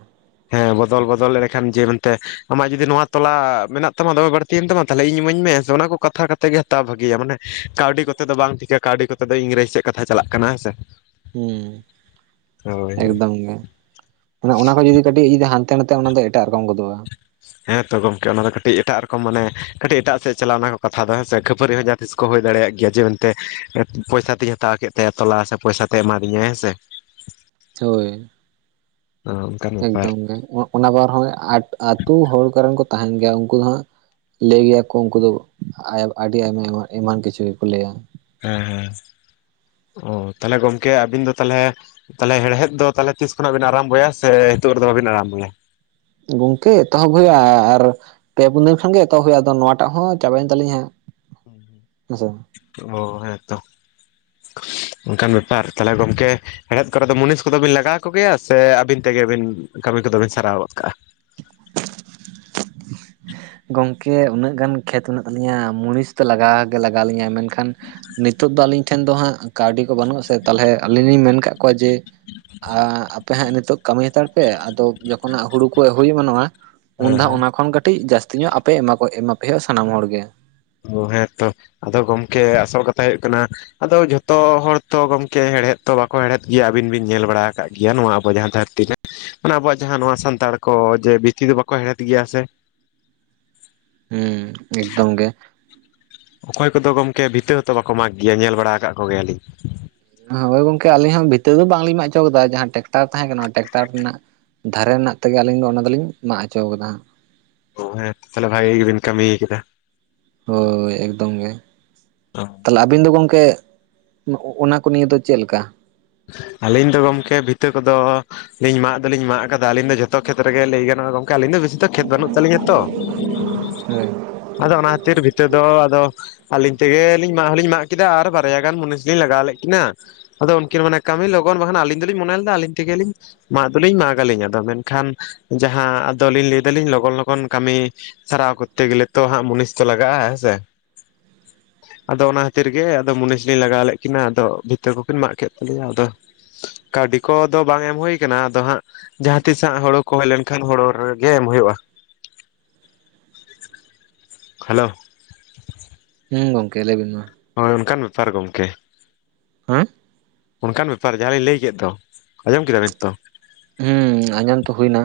ᱦᱮᱸ ᱵᱚᱫᱚᱞ ᱵᱚᱫᱚᱞ ᱮᱱᱰᱮᱠᱷᱟᱱ ᱡᱮ ᱢᱮᱱᱛᱮ ᱟᱢᱟᱜ ᱡᱩᱫᱤ ᱱᱚᱣᱟ ᱛᱚᱞᱟ ᱢᱮᱱᱟᱜ ᱛᱟᱢᱟ ᱫᱚᱢᱮ ᱵᱟᱲ ᱛᱤᱭᱮᱱ ᱛᱟᱢᱟ ᱛᱟᱞᱦᱮ ᱤᱧ ᱤᱢᱟᱹᱢ ᱢᱮ ᱦᱮᱸᱥᱮ ᱚᱱᱟ ᱠᱚ ᱠᱟᱛᱷᱟ ᱠᱟᱛᱮ ᱜᱮ ᱦᱟᱛᱟᱣ ᱵᱷᱟᱜᱮᱤᱭᱟ ᱢᱟᱱᱮ ᱠᱟᱹᱣᱰᱤ ᱠᱚᱛᱮ ᱫᱚ ᱵᱟᱝ ᱴᱷᱤᱠᱟᱹᱜ᱾ ᱠᱟᱹᱣᱰᱤ ᱠᱚᱛᱮ ᱫᱚ ᱤᱝᱨᱮᱡᱽ ᱥᱮᱫ ᱠᱟᱛᱷᱟ ᱪᱟᱞᱟᱜ ᱠᱟᱱᱟ ᱦᱮᱸ ᱥᱮ᱾ ᱦᱩᱸ᱾ ᱦᱳᱭ ᱦᱳᱭ ᱮᱠᱫᱚᱢ ᱜᱮ᱾ ᱢᱟᱱᱮ ᱚᱱᱟ ᱠᱚ ᱡᱩᱫᱤ ᱠᱟᱹᱴᱤᱡ ᱡᱩᱫᱤ ᱦᱟᱱ ᱛᱮ ᱱᱟᱛᱮᱜ-ᱟ, ᱚᱱᱟ ᱫᱚ ᱮᱴᱟᱜ ᱨᱚᱠᱚᱢ ᱜᱚᱫᱩᱜᱼᱟ᱾ <inaudible> ᱦᱮᱸ ᱛᱚ ᱜᱚᱢᱠᱮ ᱚᱱᱟ ᱫᱚ ᱠᱟᱹᱴᱤᱡ ᱮᱴᱟᱜ ᱨᱚᱠᱚᱢ ᱢᱟᱱᱮ ᱠᱟᱹᱴᱤᱡ ᱮᱴᱟᱜ ᱥᱮᱫ ᱪᱟᱞᱟ-ᱟ ᱚᱱᱟ ᱠᱚᱛᱷᱟ ᱫᱚ ᱦᱮᱸ ᱥᱮ᱾ ᱠᱷᱟᱹᱯᱟᱹᱨᱤ ᱦᱚᱸ ᱡᱟᱦᱟᱸ ᱛᱤᱥ ᱠᱚ ᱦᱩᱭ ᱫᱟᱲᱮᱭᱟᱜ ᱜᱮᱭᱟ ᱡᱮ ᱢᱮᱱᱛᱮ ᱯᱚᱭᱥᱟ ᱛᱧ ᱦᱟᱛᱟᱣ ᱠᱮᱫ ᱛᱟᱭᱟ ᱛᱚᱞᱟ ᱥᱮ ᱯᱚᱭᱥᱟᱛᱮᱭ ᱮᱢᱟᱫᱤᱧᱟᱭ ᱦᱮᱸ ᱥᱮ᱾ ᱦᱳᱭ᱾ ᱚ ᱮᱠᱫᱚᱢ ᱜᱮ ᱚᱱᱟ ᱵᱟᱨ ᱦᱚᱸ ᱟ-ᱟᱛᱳ ᱦᱚᱲ ᱠᱚᱨᱮᱱ ᱠᱚ ᱛᱟᱦᱮᱱ ᱜᱮᱭᱟ ᱩᱝᱠᱩ ᱫᱚ ᱦᱟᱸᱜ ᱞᱟᱹᱭ ᱜᱮᱭᱟᱠᱚ ᱩᱱᱠᱩ ᱫᱚ ᱟᱹᱰᱤ ᱟᱭᱢᱟ ᱮᱢᱟᱱ ᱠᱤᱪᱷᱩ ᱜᱮᱠᱚ ᱞᱟᱹᱭᱟ᱾ ᱦᱮᱸ ᱦᱮᱸ ᱚ ᱛᱟᱦᱚᱞᱮ ᱜᱚᱝᱠᱮ ᱟᱵᱤᱱ ᱫᱚ ᱛᱟᱞᱦᱮ ᱛᱟᱦᱚᱞᱮ ᱦᱮᱲᱦᱮᱫ ᱫᱚ ᱛᱟᱦᱮ ᱛᱤᱥ ᱠᱷᱚᱱᱟᱜ ᱵᱤᱱ ᱟᱨᱟᱢᱵᱚᱭᱟ ᱥᱮ ᱱᱤᱛᱚᱜᱜ ᱨᱮᱫᱚ ᱵᱟᱵᱤᱱ ᱟᱨᱟᱢᱵᱚᱭᱟ? ᱜᱚᱝᱠᱮ ᱮᱛᱚᱦᱚᱵ ᱦᱳᱭᱳᱜᱼᱟ ᱟ-ᱟᱨ ᱯᱮ ᱯᱩᱱ ᱫᱤᱱ ᱠᱷᱚᱱᱜ ᱜᱮ ᱮᱛᱚᱦᱚᱵ ᱦᱩᱭᱩᱜᱼᱟ ᱟᱫᱚ ᱱᱚᱣᱟᱴᱟᱜ ᱦᱚᱸ ᱪᱟᱵᱟᱭᱮᱱ ᱛᱟᱞᱤᱧᱟ ᱦᱟᱸᱜ ᱦᱮᱸᱥᱮ᱾ ᱚ ᱦᱮᱸᱛᱚ ᱚᱱᱠᱟᱱ ᱵᱮᱯᱟᱨ ᱛᱟᱦᱚᱞᱮ ᱜᱚᱢᱠᱮ ᱦᱮᱲᱦᱮᱫ ᱠᱚᱨᱮ ᱫᱚ ᱠᱚᱫᱚ ᱵᱤᱱ ᱞᱟᱜᱟᱣ ᱠᱚᱜᱮᱭᱟ ᱟᱹᱵᱤᱱ ᱛᱮᱜᱮ ᱟᱵᱤᱱ ᱠᱟᱹᱢᱤ ᱠᱚᱫᱚ ᱵᱤᱱ ᱥᱟᱨᱟᱣ ᱜᱚᱫ ᱠᱟᱜᱼᱟ᱾ ᱜᱚᱝᱠᱮ ᱩᱱᱟᱹᱜ ᱜᱟᱱ ᱠᱷᱮᱛ ᱢᱮᱱᱟᱜ ᱛᱟᱞᱤᱧᱟ ᱢᱩᱲᱤᱥ ᱫᱚ ᱞᱟᱜᱟᱣᱮ ᱞᱟᱜᱟᱣ ᱞᱤᱧᱟᱭ ᱢᱮᱱ ᱮᱠᱷᱟᱱ ᱱᱤᱛᱚᱜ ᱫᱚ ᱟᱹᱞᱤᱧ ᱴᱷᱮᱱ ᱫᱚ ᱦᱟᱸᱜ ᱠᱟᱹᱣᱰᱤ ᱠᱚ ᱵᱟᱹᱱᱩᱜ ᱟᱥᱮ ᱛᱟᱦᱚᱞᱮ ᱟᱹᱞᱤᱧ ᱞᱤᱧ ᱢᱮᱱ ᱠᱟᱜ ᱠᱚᱣᱟ ᱡᱮ ᱟᱯᱮ ᱦᱟᱸᱜ ᱱᱤᱛᱚᱜ ᱠᱟᱹᱢᱤ ᱦᱟᱛᱟᱲ ᱯᱮ ᱟᱫᱚ ᱡᱚᱠᱷᱚᱱᱟᱜ ᱦᱩᱲᱩ ᱠᱚ ᱦᱩᱭ ᱢᱟᱱᱚᱜᱼᱟ ᱦᱮᱸ ᱦᱮᱸ ᱩᱱᱫᱷᱟᱣ ᱚᱱᱟ ᱠᱷᱚᱱ ᱠᱟᱹᱴᱤᱡ ᱡᱟᱹᱥᱛᱤ ᱧᱚᱜ ᱟᱯᱮ ᱮᱢᱟ ᱠᱚ ᱮᱢᱟ ᱯᱮ ᱦᱩᱭᱩᱜ ᱥᱟᱱᱟᱢ ᱦᱚᱲᱜᱮ᱾ ᱚ ᱦᱮᱸᱛᱚ ᱟᱫᱚ ᱜᱚᱢᱠᱮ ᱟᱥᱚᱞ ᱠᱟᱛᱷᱟ ᱦᱳᱭᱳᱜ ᱠᱟᱱᱟ᱾ ᱟᱫᱚ ᱡᱷᱚᱛᱚ ᱦᱚᱲ ᱛᱚ ᱜᱚᱝᱠᱮ ᱦᱮᱲᱦᱮᱫ ᱛᱚ ᱫᱚ ᱦᱮᱲᱦᱮᱫ ᱜᱮᱭᱟ ᱟᱹᱵᱤᱱ ᱵᱤᱱ ᱧᱮᱞ ᱵᱟᱲᱟ ᱠᱟᱜ ᱜᱮᱭᱟ ᱱᱚᱣᱟ ᱟᱵᱚ ᱡᱟᱦᱟᱸ ᱫᱷᱟᱹᱨᱛᱤ ᱨᱮ ᱢᱟᱱᱮ ᱟᱵᱚᱣᱟᱜ ᱡᱟᱦᱟᱸ ᱱᱚᱣᱟ ᱥᱟᱱᱛᱟᱲ ᱠᱚ ᱡᱮ ᱵᱤᱥᱛᱤ ᱫᱚ ᱵᱟᱠᱚ ᱦᱮᱲᱦᱮᱫ ᱜᱮᱭᱟ ᱥᱮ᱾ ᱦᱩᱸ ᱮᱠᱫᱚᱢ ᱜᱮ᱾ ᱚᱠᱚᱭ ᱠᱚᱫᱚ ᱜᱚᱝᱠᱮ ᱵᱷᱤᱛᱟᱹ ᱦᱚᱸᱛᱚ ᱵᱟᱠᱚ ᱢᱟᱜᱽ ᱜᱮᱭᱟ ᱧᱮᱞ ᱵᱟᱲᱟ ᱠᱟᱜ ᱠᱚᱜᱮᱭᱟᱞᱤᱧ᱾ ᱦᱳᱭ ᱜᱚᱝᱠᱮ ᱟᱹᱞᱤᱧ ᱦᱚᱸ ᱵᱷᱤᱛᱟᱹᱨ ᱫᱚ ᱵᱟᱝᱞᱤᱧ ᱮᱟᱜ ᱦᱚᱪᱚ ᱠᱮᱫᱟ ᱡᱟᱦᱟᱸ ᱴᱮᱠᱴᱟᱨ ᱛᱟᱦᱮᱸ ᱠᱟᱱᱟ ᱚᱱᱟ ᱴᱮᱠᱴᱟᱨ ᱨᱮᱱᱟᱜ ᱫᱷᱟᱨᱮ ᱨᱮᱱᱟᱜ ᱛᱮᱜᱮ ᱟᱹᱞᱤᱧ ᱫᱚ ᱚᱱᱟ ᱫᱚᱞᱤᱧ ᱢᱟᱜ ᱦᱚᱪᱚ ᱠᱟᱫᱟ᱾ ᱚ ᱦᱮᱸ ᱛᱟᱦᱚᱞᱮ ᱵᱷᱟᱜᱤ ᱜᱮᱵᱤᱱ ᱠᱟᱹᱢᱤᱭ ᱠᱮᱫᱟ᱾ ᱦᱳᱭ ᱮᱠᱫᱚᱢ ᱜᱮ᱾ ᱛᱟᱦᱚᱞᱮ ᱟᱵᱤᱱ ᱫᱚ ᱜᱚᱝᱠᱮ ᱚᱱᱟ ᱠᱚ ᱱᱤᱭᱟᱹ ᱫᱚ ᱪᱮᱫ ᱞᱮᱠᱟ? ᱟᱹᱞᱤᱧ ᱫᱚ ᱜᱚᱢᱠᱮ ᱵᱷᱤᱛᱟᱹ ᱠᱚᱫᱚ ᱞᱤᱧ ᱢᱟᱜ ᱫᱚᱞᱤᱧ ᱢᱟᱜ ᱠᱟᱫᱟ ᱟᱞᱤᱧ ᱫᱚ ᱡᱷᱚᱛᱚ ᱠᱷᱮᱛᱨᱮᱜᱮ ᱞᱟᱹᱭ ᱜᱚᱝ ᱟᱹᱞᱤᱧ ᱫᱚ ᱵᱮᱥᱤ ᱫᱚ ᱠᱷᱮᱛ ᱵᱟᱹᱱᱩᱜ ᱛᱟᱹᱞᱤᱧᱟ ᱛᱚ᱾ ᱦᱳᱭ ᱟᱫᱚ ᱚᱱᱟ ᱛᱤᱨ ᱵᱷᱤᱛᱟᱹ ᱫᱚ ᱟᱫᱚ ᱟᱹᱞᱤᱧ ᱛᱮᱜᱮᱞᱤᱧ ᱢᱟᱜ ᱦᱚᱞᱤᱧ ᱢᱟᱜ ᱠᱮᱫᱟ ᱟᱨ ᱵᱟᱨᱭᱟ ᱜᱟᱱ ᱢᱩᱱᱤᱥ ᱞᱤᱧ ᱞᱟᱜᱟᱣ ᱞᱮᱫ ᱠᱤᱱᱟ ᱟᱫᱚ ᱠᱤᱱ ᱢᱟᱱᱮ ᱠᱟᱹᱢᱤ ᱞᱚᱜᱚᱱ ᱵᱟᱝᱠᱷᱟᱱ ᱟᱹᱞᱤᱧ ᱫᱚᱞᱤᱧ ᱢᱚᱱᱮ ᱞᱮᱫᱟ ᱟᱹᱞᱤᱧ ᱛᱮᱜᱮᱞᱤᱧ ᱢᱟᱜ ᱫᱚᱞᱤᱧ ᱢᱟᱜᱽ ᱟᱹᱞᱤᱧ ᱟᱫᱚ ᱢᱮᱱᱠᱷᱟᱱ ᱡᱟᱦᱟᱸ ᱟᱫᱚᱞᱤᱧ ᱞᱟᱹᱭ ᱫᱟᱞᱤᱧ ᱞᱚᱜᱚᱱ ᱞᱚᱜᱚᱱ ᱠᱟᱹᱢᱤ ᱥᱟᱨᱟᱣ ᱠᱚᱨᱛᱮ ᱜᱮᱞᱮ ᱛᱚ ᱦᱟᱸᱜ ᱢᱩᱱᱤᱥ ᱛᱚ ᱞᱟᱜᱟᱜᱼᱟ ᱦᱮᱸ ᱥᱮ᱾ ᱟᱫᱚ ᱚᱱᱟ ᱠᱷᱟᱹᱛᱤᱨ ᱜᱮ ᱟᱫᱚ ᱢᱩᱱᱤᱥᱤᱧ ᱞᱟᱜᱟᱣ ᱞᱮᱫ ᱠᱤᱱᱟ ᱟᱫᱚ ᱵᱷᱤᱛᱤᱨ ᱠᱚᱠᱤᱱ ᱢᱟᱜ ᱠᱮᱫ ᱟᱫᱚ ᱠᱟᱹᱣᱰᱤ ᱠᱚᱫᱚ ᱵᱟᱝ ᱮᱢ ᱦᱩᱭᱩ ᱠᱟᱱᱟ ᱟᱫᱚ ᱦᱟᱸᱜ ᱡᱟᱦᱟᱸ ᱛᱤᱥᱟᱸᱜ ᱦᱳᱲ ᱠᱚ ᱦᱩᱭ ᱞᱮᱱᱠᱷᱟᱱ ᱦᱲᱚ ᱨᱮᱜᱮ ᱮᱢ ᱦᱳᱭᱳᱜᱼᱟ ᱾ ᱦᱮᱞᱳ᱾ ᱦᱩᱸ ᱜᱚᱝᱠᱮ ᱞᱮᱵᱤᱱ ᱢᱟ᱾ ᱦᱳᱭ ᱚᱝᱠᱟᱱ ᱵᱮᱯᱟᱨ ᱜᱚᱝᱠᱮ᱾ ᱟᱸ᱾ ᱚᱱᱠᱟᱱ ᱵᱮᱯᱟᱨ ᱡᱟᱦᱟᱸ ᱞᱤᱧ ᱞᱟᱹᱭ ᱠᱮᱫ ᱫᱚ ᱟᱸᱡᱚᱢ ᱠᱮᱫᱟ ᱵᱮᱤᱱ ᱛᱚ᱾ ᱦᱮᱸ ᱟᱸᱡᱚᱢ ᱛᱚ ᱦᱩᱭᱱᱟ᱾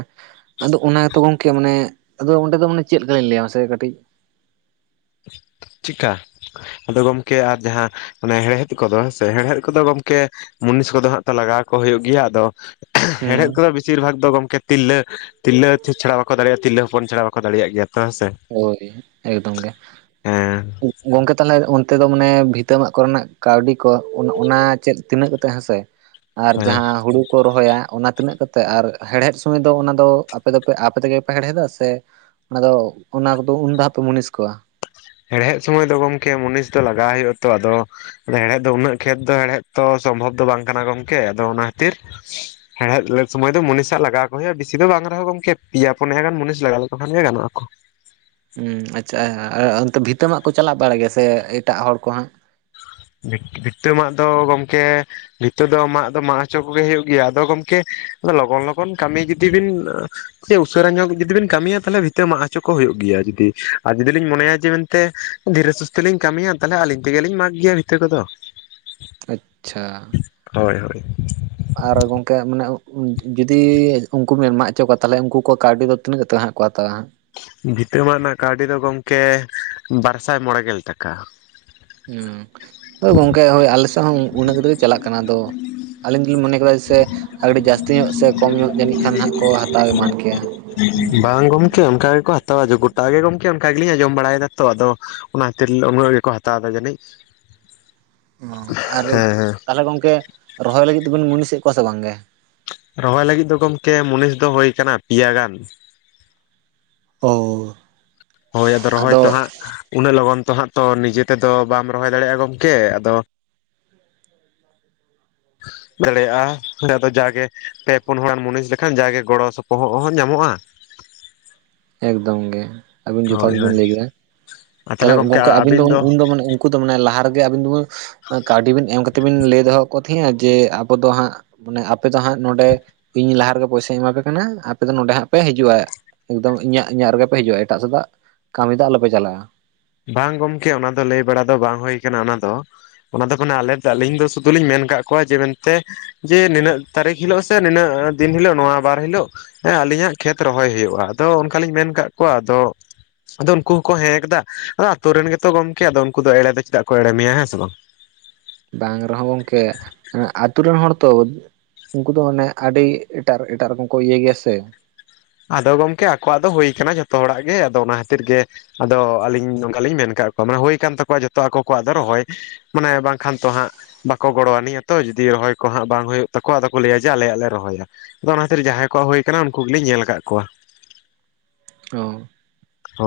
ᱟᱫᱚ ᱚᱱᱟ ᱜᱮᱛᱚ ᱜᱚᱝᱠᱮ ᱢᱟᱱᱮ ᱟᱫᱚ ᱚᱸᱰᱮ ᱫᱚ ᱢᱟᱱᱮ ᱪᱮᱫ ᱞᱮᱠᱟ ᱞᱤᱧ ᱞᱟᱹᱭᱟ ᱥᱮ ᱠᱟᱹᱴᱤᱡ ᱪᱤᱜᱠᱟ, ᱟᱫᱚ ᱜᱚᱢᱠᱮ ᱟᱨ ᱡᱟᱦᱟᱸ ᱚᱱᱮ ᱦᱮᱲᱦᱮᱫ ᱠᱚᱫᱚ ᱦᱮᱲᱦᱮᱫ ᱠᱚᱫᱚ ᱜᱚᱢᱠᱮ ᱢᱩᱱᱤᱥ ᱠᱚᱫᱚ ᱦᱟᱜ ᱛᱚ ᱞᱟᱜᱟᱣ ᱠᱚ ᱦᱩᱭᱩᱜ ᱜᱮᱭᱟ ᱟᱫᱚ ᱦᱩᱸ ᱦᱮᱲᱦᱮᱫ ᱠᱚᱫᱚ ᱵᱮᱥᱤᱨ ᱵᱷᱟᱜ ᱫᱚ ᱜᱚᱢᱠᱮ ᱛᱤᱨᱞᱟᱹ ᱛᱤᱨᱞᱟᱹ ᱪᱷᱟᱹ-ᱪᱷᱟᱲᱟ ᱵᱟᱠᱚ ᱫᱟᱲᱮᱜᱼᱟ ᱛᱤᱨᱞᱟᱹ ᱦᱚᱯᱚᱱ ᱪᱷᱟᱲᱟ ᱵᱟᱠᱚ ᱫᱟᱲᱮᱭᱟᱜ ᱜᱮᱭᱟ ᱛᱚ ᱦᱮᱸ ᱥᱮ᱾ ᱦᱳᱭ ᱮᱠᱫᱚᱢ ᱜᱮ, ᱦᱮᱸ ᱜᱚᱝᱠᱮ ᱛᱟᱦᱞᱮ ᱩᱱ ᱛᱮᱫ ᱫᱚ ᱢᱟᱱᱮ ᱵᱷᱤᱛᱟᱹ ᱢᱟᱜ ᱠᱚᱨᱮᱱᱟᱜ ᱠᱟᱹᱣᱰᱤ ᱠᱚ ᱚ-ᱚᱱᱟ ᱪᱮᱫ ᱛᱤᱱᱟᱹᱜ ᱠᱟᱛᱮᱜ ᱦᱮᱸᱥᱮ? ᱟᱨ ᱡᱟᱦᱟᱸ ᱦᱩᱲᱩ ᱠᱚ ᱨᱚᱦᱚᱭᱟ ᱚᱱᱟ ᱛᱤᱱᱟᱹᱜ ᱠᱟᱛᱮᱜ ᱟᱨ ᱦᱮᱲᱦᱮᱫ ᱥᱚᱢᱚᱭ ᱫᱚ ᱚᱱᱟ ᱫᱚ ᱟᱯᱮ ᱫᱚ ᱯᱮ ᱟᱯᱮ ᱛᱮᱜᱮ ᱯᱮ ᱦᱮᱲᱦᱮᱫᱟ ᱥᱮ ᱚᱱᱟᱫᱚ ᱚᱱᱟ ᱠᱚᱫᱚ ᱩᱱ ᱫᱷᱟᱣᱯᱮ ᱢᱩᱱᱤᱥ ᱠᱚᱣᱟ? ᱦᱮᱲᱦᱮᱫ ᱥᱚᱢᱚᱭ ᱫᱚ ᱜᱚᱢᱠᱮ ᱢᱩᱱᱤᱥ ᱫᱚ ᱞᱟᱜᱟᱣ ᱦᱩᱭᱩᱜᱼᱟ ᱛᱚ ᱟᱫᱚ ᱟᱫᱚ ᱦᱮᱲᱦᱮᱫ ᱫᱚ ᱩᱱᱟᱹᱜ ᱠᱷᱮᱛ ᱫᱚ ᱦᱮᱲᱦᱮᱫ ᱛᱚ ᱥᱚᱢᱵᱷᱚᱵ ᱫᱚ ᱵᱟᱝ ᱠᱟᱱᱟ ᱜᱚᱝᱠᱮ ᱟᱫᱚ ᱚᱱᱟ ᱠᱷᱟᱹᱛᱤᱨ ᱦᱮᱲᱦᱮᱫ ᱥᱚᱢᱚᱭ ᱫᱚ ᱢᱩᱱᱤᱥᱟᱜ ᱞᱟᱜᱟᱣ ᱠᱚ ᱦᱩᱭᱩᱜᱼᱟ ᱵᱮᱥᱤ ᱫᱚ ᱵᱟᱝ ᱨᱮᱦᱚᱸ ᱜᱚᱝᱠᱮ ᱯᱮᱭᱟ ᱯᱩᱱᱭᱟ ᱜᱟᱱ ᱢᱩᱱᱤᱥ ᱞᱟᱜᱟᱣ ᱞᱮᱠᱚ ᱠᱷᱟᱱ ᱜᱮ ᱜᱟᱱᱚᱜᱼᱟ ᱠᱚ᱾ ᱩᱸ ᱟᱪᱪᱷᱟ ᱚᱱᱛᱮ ᱵᱷᱤᱛᱟᱹ ᱢᱟᱜ ᱠᱚ ᱪᱟᱞᱟᱜ ᱵᱟᱲᱟᱭ ᱜᱮᱭᱟ ᱥᱮ ᱮᱴᱟᱜ ᱦᱚᱲ ᱠᱚ ᱦᱟᱸᱜ? ᱵᱷᱤ-ᱵᱷᱤᱛᱟᱹ ᱢᱟᱜ ᱫᱚ ᱜᱚᱢᱠᱮ ᱵᱷᱤᱛᱟᱹ ᱫᱚ ᱢᱟᱜ ᱫᱚ ᱢᱟᱜ ᱦᱚᱪᱚ ᱠᱚᱜᱮ ᱦᱩᱭᱩᱜ ᱜᱮᱭᱟ ᱟᱫᱚ ᱜᱚᱢᱠᱮ ᱞᱚᱜᱚᱱ ᱞᱚᱜᱚᱱ ᱠᱟᱹᱢᱤ ᱡᱩᱫᱤ ᱵᱤᱱ ᱥᱮ ᱩᱥᱟᱹᱨᱟ ᱧᱚᱜ ᱡᱩᱫᱤ ᱵᱤᱱ ᱠᱟᱹᱢᱤᱭᱟ ᱛᱟᱦᱞᱮ ᱵᱷᱤᱛᱟᱹ ᱢᱟᱜ ᱦᱚᱪᱚ ᱠᱚ ᱦᱩᱭᱩᱜ ᱜᱮᱭᱟ ᱡᱩᱫᱤ ᱟᱨ ᱡᱩᱫᱤ ᱵᱤᱱ ᱢᱚᱱᱮᱭᱟ ᱡᱮ ᱢᱮᱱᱛᱮ ᱫᱷᱤᱨᱮ ᱥᱩᱥᱛᱮ ᱞᱤᱧ ᱠᱟᱹᱢᱤᱭᱟ ᱛᱟᱞᱦᱮ ᱟᱹᱞᱤᱧ ᱛᱮᱜᱮᱞᱤᱧ ᱢᱟᱜ ᱜᱮᱭᱟ ᱵᱷᱤᱛᱟᱹ ᱠᱚᱫᱚ᱾ ᱟᱪᱪᱷᱟ᱾ ᱦᱳᱭ ᱦᱳᱭ᱾ ᱟᱨ ᱜᱚᱝᱠᱮ ᱢᱟᱱᱮ ᱡᱩᱫᱤ ᱩᱝᱠᱩ ᱵᱮᱱ ᱢᱟᱜ ᱚᱪᱚ ᱠᱚᱣᱟ ᱛᱟᱞᱦᱮ ᱩᱝᱠᱩ ᱠᱚᱣᱟᱜ ᱠᱟᱹᱣᱰᱤ ᱫᱚ ᱛᱤᱱᱟᱹᱜ ᱠᱟᱛᱮ ᱦᱟᱸᱜ ᱠᱚ ᱦᱟᱛᱟᱣᱟ ᱦᱟᱸᱜ? ᱵᱷᱤᱛᱟᱹ ᱢᱟᱜ ᱱᱟᱜ ᱠᱟᱹᱣᱰᱤ ᱫᱚ ᱜᱚᱝᱠᱮ ᱵᱟᱨ ᱥᱟᱭ ᱢᱚᱸᱬᱮ ᱜᱮᱞ ᱴᱟᱠᱟ᱾ ᱦᱩᱸ ᱦᱳᱭ ᱜᱚᱝᱠᱮ ᱦᱳᱭ ᱟᱞᱮ ᱥᱮᱜ ᱦᱚᱸ ᱩ-ᱩᱱᱟᱹᱜ ᱠᱟᱛᱮ ᱞᱮ ᱪᱟᱞᱟᱜ ᱠᱟᱱᱟ ᱟᱫᱚ ᱟᱹᱞᱤᱧ ᱫᱚᱞᱤᱧ ᱢᱚᱱᱮ ᱠᱮᱫᱟ ᱡᱮᱥᱮ ᱟ ᱠᱟᱹᱴᱤᱡ ᱡᱟᱹᱥᱛᱤ ᱧᱚᱜ ᱥᱮ ᱠᱚᱢ ᱧᱚᱜ ᱡᱟᱹᱱᱤᱡ ᱠᱷᱟᱱ ᱦᱟᱸᱜ ᱠᱚ ᱦᱟᱛᱟᱣ ᱮᱢᱟᱱ ᱠᱮᱭᱟ᱾ ᱵᱟᱝ ᱜᱚᱢᱠᱮ ᱚᱱᱠᱟ ᱜᱮᱠᱚ ᱦᱟᱛᱟᱣᱟ ᱜᱚᱴᱟ ᱜᱮ ᱜᱚᱢᱠᱮ ᱚᱝᱠᱟ ᱜᱮᱞᱤᱧ ᱟᱸᱡᱚᱢ ᱵᱟᱲᱟᱭᱫᱟ ᱛᱚ ᱟᱫᱚ ᱚᱱᱟ ᱠᱷᱟᱹᱛᱤᱨ ᱩᱱᱟᱹᱜ ᱜᱮᱠᱚ ᱦᱟᱛᱟᱣᱫᱟ ᱡᱟᱹᱱᱤᱡ᱾ ᱚ ᱟᱨ ᱦᱮᱸ ᱦᱮᱸ ᱛᱟᱦᱞᱮ ᱜᱚᱝᱠᱮ ᱨᱚᱦᱚᱭ ᱞᱟᱹᱜᱤᱫ ᱫᱚᱵᱤᱱ ᱢᱩᱱᱤᱥᱮᱜ ᱠᱚᱣᱟ ᱥᱮ ᱵᱟᱝᱜᱮ? ᱨᱚᱦᱚᱭ ᱞᱟᱹᱜᱤᱫ ᱫᱚ ᱜᱚᱢᱠᱮ ᱢᱩᱱᱤᱥ ᱫᱚ ᱦᱳᱭ ᱠᱟᱱᱟ ᱯᱮᱭᱟ ᱜᱟᱱ᱾ ᱚ ᱦᱳᱭ ᱟᱫᱚ ᱨᱚᱦᱚᱭ ᱛᱚ ᱦᱟᱸᱜ ᱩᱱᱟᱹᱜ ᱞᱚᱜᱚᱱ ᱛᱚ ᱦᱟᱸᱜ ᱛᱚ ᱱᱤᱡᱮ ᱛᱮᱫᱚ ᱵᱟᱢ ᱨᱚᱦᱚᱭ ᱫᱟᱲᱮᱜᱼᱟ ᱜᱚᱝᱠᱮ ᱟᱫᱚ <inaudible> ᱫᱟᱲᱮᱭᱟᱜᱼᱟ <inaudible> ᱡᱟᱜᱮ ᱯᱮ ᱯᱩᱱ ᱦᱚᱲᱮᱢ ᱢᱩᱱᱤᱥ ᱞᱮᱠᱷᱟᱱ ᱡᱟᱜᱮ ᱜᱚᱲᱚ ᱥᱚᱯᱚᱦᱚᱜ ᱦᱚᱸ ᱧᱟᱢᱚᱜᱼᱟ᱾ <inaudible> ᱮᱠᱫᱚᱢ ᱜᱮ ᱟᱵᱤᱱ ᱡᱚᱛᱷᱟᱛ ᱦᱳᱭ ᱵᱤᱱ ᱦᱳᱭ ᱞᱟᱹᱭ ᱠᱟᱫᱟ ᱟᱨ ᱛᱟᱦᱚᱞᱮ ᱛᱟᱦᱞᱮ ᱜᱚᱢᱠᱮ ᱜᱚᱝᱠᱮ ᱟᱵᱤᱱ ᱫᱚ ᱟᱹᱵᱤᱱ ᱩᱸ ᱩᱱᱫᱚ ᱢᱟᱱᱮ ᱠᱩ ᱫᱚ ᱢᱟᱱᱮ ᱞᱟᱦᱟ ᱨᱮᱜᱮ ᱟᱵᱤᱱ ᱫᱚᱵᱤᱱ ᱠᱟᱹᱣᱰᱤ ᱵᱤᱱ ᱮᱢ ᱠᱟᱛᱮ ᱵᱤᱱ ᱞᱟᱹᱭ ᱫᱚᱦᱚᱣᱟᱜ ᱠᱚ ᱛᱟᱦᱮᱸᱜᱼᱟ ᱡᱮ ᱟᱵᱚ ᱫᱚ ᱦᱟᱸᱜ ᱢᱟᱱᱮ ᱟᱯᱮ ᱫᱚ ᱦᱟᱸᱜ ᱱᱚᱸᱰᱮ ᱤᱧ ᱞᱟᱦᱟ ᱨᱮᱜᱮ ᱯᱚᱭᱥᱟᱧ ᱮᱢᱟᱯᱮ ᱠᱟᱱᱟ ᱟᱯᱮ ᱫᱚ ᱱᱚᱸᱰᱮ ᱦᱟᱸᱜ ᱯᱮ ᱦᱤᱡᱩᱜᱼᱟ᱾ ᱮᱠᱫᱚᱢ ᱤᱧᱟᱹᱜ ᱤᱧᱟᱹᱜ ᱨᱮᱜᱮ ᱯᱮ ᱦᱤᱡᱩᱜᱼᱟ ᱮᱴᱟᱜ ᱥᱮᱫ ᱫᱚ ᱠᱟᱹᱢᱤ ᱫᱚ ᱟᱞᱚᱯᱮ ᱪᱟᱞᱟᱜᱼᱟ᱾ ᱵᱟᱝ ᱜᱚᱢᱠᱮ ᱚᱱᱟ ᱫᱚ ᱞᱟᱹᱭ ᱵᱟᱲᱟ ᱫᱚ ᱵᱟᱝ ᱦᱩᱭ ᱠᱟᱱᱟ ᱚᱱᱟ ᱫᱚ᱾ ᱚᱱᱟ ᱫᱚ ᱠᱟᱱᱟ ᱟᱞᱮ ᱫᱚ ᱟᱹᱞᱤᱧ ᱫᱚ ᱥᱩᱫᱷᱩ ᱞᱤᱧ ᱢᱮᱱ ᱠᱟᱜ ᱠᱚᱣᱟ ᱡᱮ ᱢᱮᱱᱛᱮ ᱡᱮ ᱱᱤᱱᱟᱹᱜ ᱛᱟᱹᱨᱤᱠᱷ ᱦᱤᱞᱟᱹᱜ ᱥᱮ ᱱᱤᱱᱟᱹᱜ ᱫᱤᱱ ᱦᱤᱞᱟᱹᱜ ᱱᱚᱣᱟ ᱵᱟᱨ ᱦᱤᱞᱟᱹᱜ ᱮᱸ ᱟᱸᱞᱤᱧᱟᱜ ᱠᱷᱮᱛ ᱨᱚᱦᱚᱭ ᱦᱩᱭᱩᱜᱼᱟ, ᱟᱫᱚ ᱚᱱᱠᱟᱞᱤᱧ ᱢᱮᱱ ᱠᱟᱜ ᱠᱚᱣᱟ ᱟᱫᱚ ᱟᱫᱚ ᱩᱱᱠᱩ ᱦᱚᱸᱠᱚ ᱦᱮᱸᱭ ᱠᱟᱫᱟ, ᱟᱫᱚ ᱟᱛᱩ ᱨᱮᱱ ᱜᱮᱛᱚ ᱜᱚᱝᱠᱮ ᱟᱫᱚ ᱩᱝᱠᱩ ᱫᱚ ᱮᱲᱮ ᱫᱚ ᱪᱮᱫᱟᱜ ᱠᱚ ᱮᱲᱮ ᱢᱮᱭᱟ ᱦᱮᱸ ᱥᱮ ᱵᱟᱝ? ᱵᱟᱝ ᱨᱮᱦᱚᱸ ᱜᱚᱝᱠᱮ ᱮᱸ ᱟᱹᱛᱩ ᱨᱮᱱ ᱦᱚᱲ ᱛᱚ ᱩᱝᱠᱩ ᱫᱚ ᱢᱟᱱᱮ ᱟᱹᱰᱤ ᱮᱴᱟᱜ ᱮᱴᱟᱜ ᱨᱚᱠᱚᱢ ᱠᱚ ᱤᱭᱟᱹ ᱜᱮᱭᱟ ᱥᱮ᱾ ᱟᱫᱚ ᱜᱚᱝᱠᱮ ᱟᱠᱚᱣᱟᱜ ᱫᱚ ᱦᱩᱭ ᱠᱟᱱᱟ ᱡᱷᱚᱛᱚ ᱦᱚᱲᱟᱜ ᱜᱮ ᱟᱫᱚ ᱚᱱᱟ ᱠᱷᱟᱹᱛᱤᱨ ᱜᱮ ᱟᱫᱚ ᱟᱹᱞᱤᱧ ᱱᱚᱝᱠᱟᱞᱤᱧ ᱢᱮᱱ ᱠᱟᱜ ᱠᱚᱣᱟ ᱢᱟ ᱦᱩᱭ ᱠᱟᱱ ᱛᱟᱠᱚᱣᱟ ᱡᱚᱛᱚ ᱟᱠᱚ ᱠᱚᱣᱟᱜ ᱫᱚ ᱨᱚᱦᱚᱭ᱾ ᱢᱟᱱᱮ ᱵᱟᱝᱠᱷᱟᱱ ᱛᱚ ᱦᱟᱸᱜ ᱵᱟᱠᱚ ᱜᱚᱲᱚ ᱟᱱᱤᱡ ᱟᱛᱚ ᱡᱩᱫᱤ ᱨᱚᱦᱚᱭ ᱠᱚ ᱦᱟᱸᱜ ᱵᱟᱝ ᱦᱩᱭᱩᱜ ᱛᱟᱠᱚᱣᱟ ᱟᱫᱚ ᱠᱚ ᱞᱟᱹᱭᱟ ᱡᱮ ᱟᱞᱮᱭᱟᱜ ᱞᱮ ᱨᱚᱦᱚᱭ ᱮᱫᱟ᱾ ᱟᱫᱚ ᱚᱱᱟ ᱠᱷᱟᱹᱛᱤᱨ ᱡᱟᱦᱟᱸᱭ ᱠᱚᱣᱟᱜ ᱦᱩᱭ ᱟᱠᱟᱱᱟ ᱩᱱᱠᱩ ᱜᱮᱞᱤᱧ ᱧᱮᱞ ᱠᱟᱫ ᱠᱚᱣᱟ᱾ ᱚ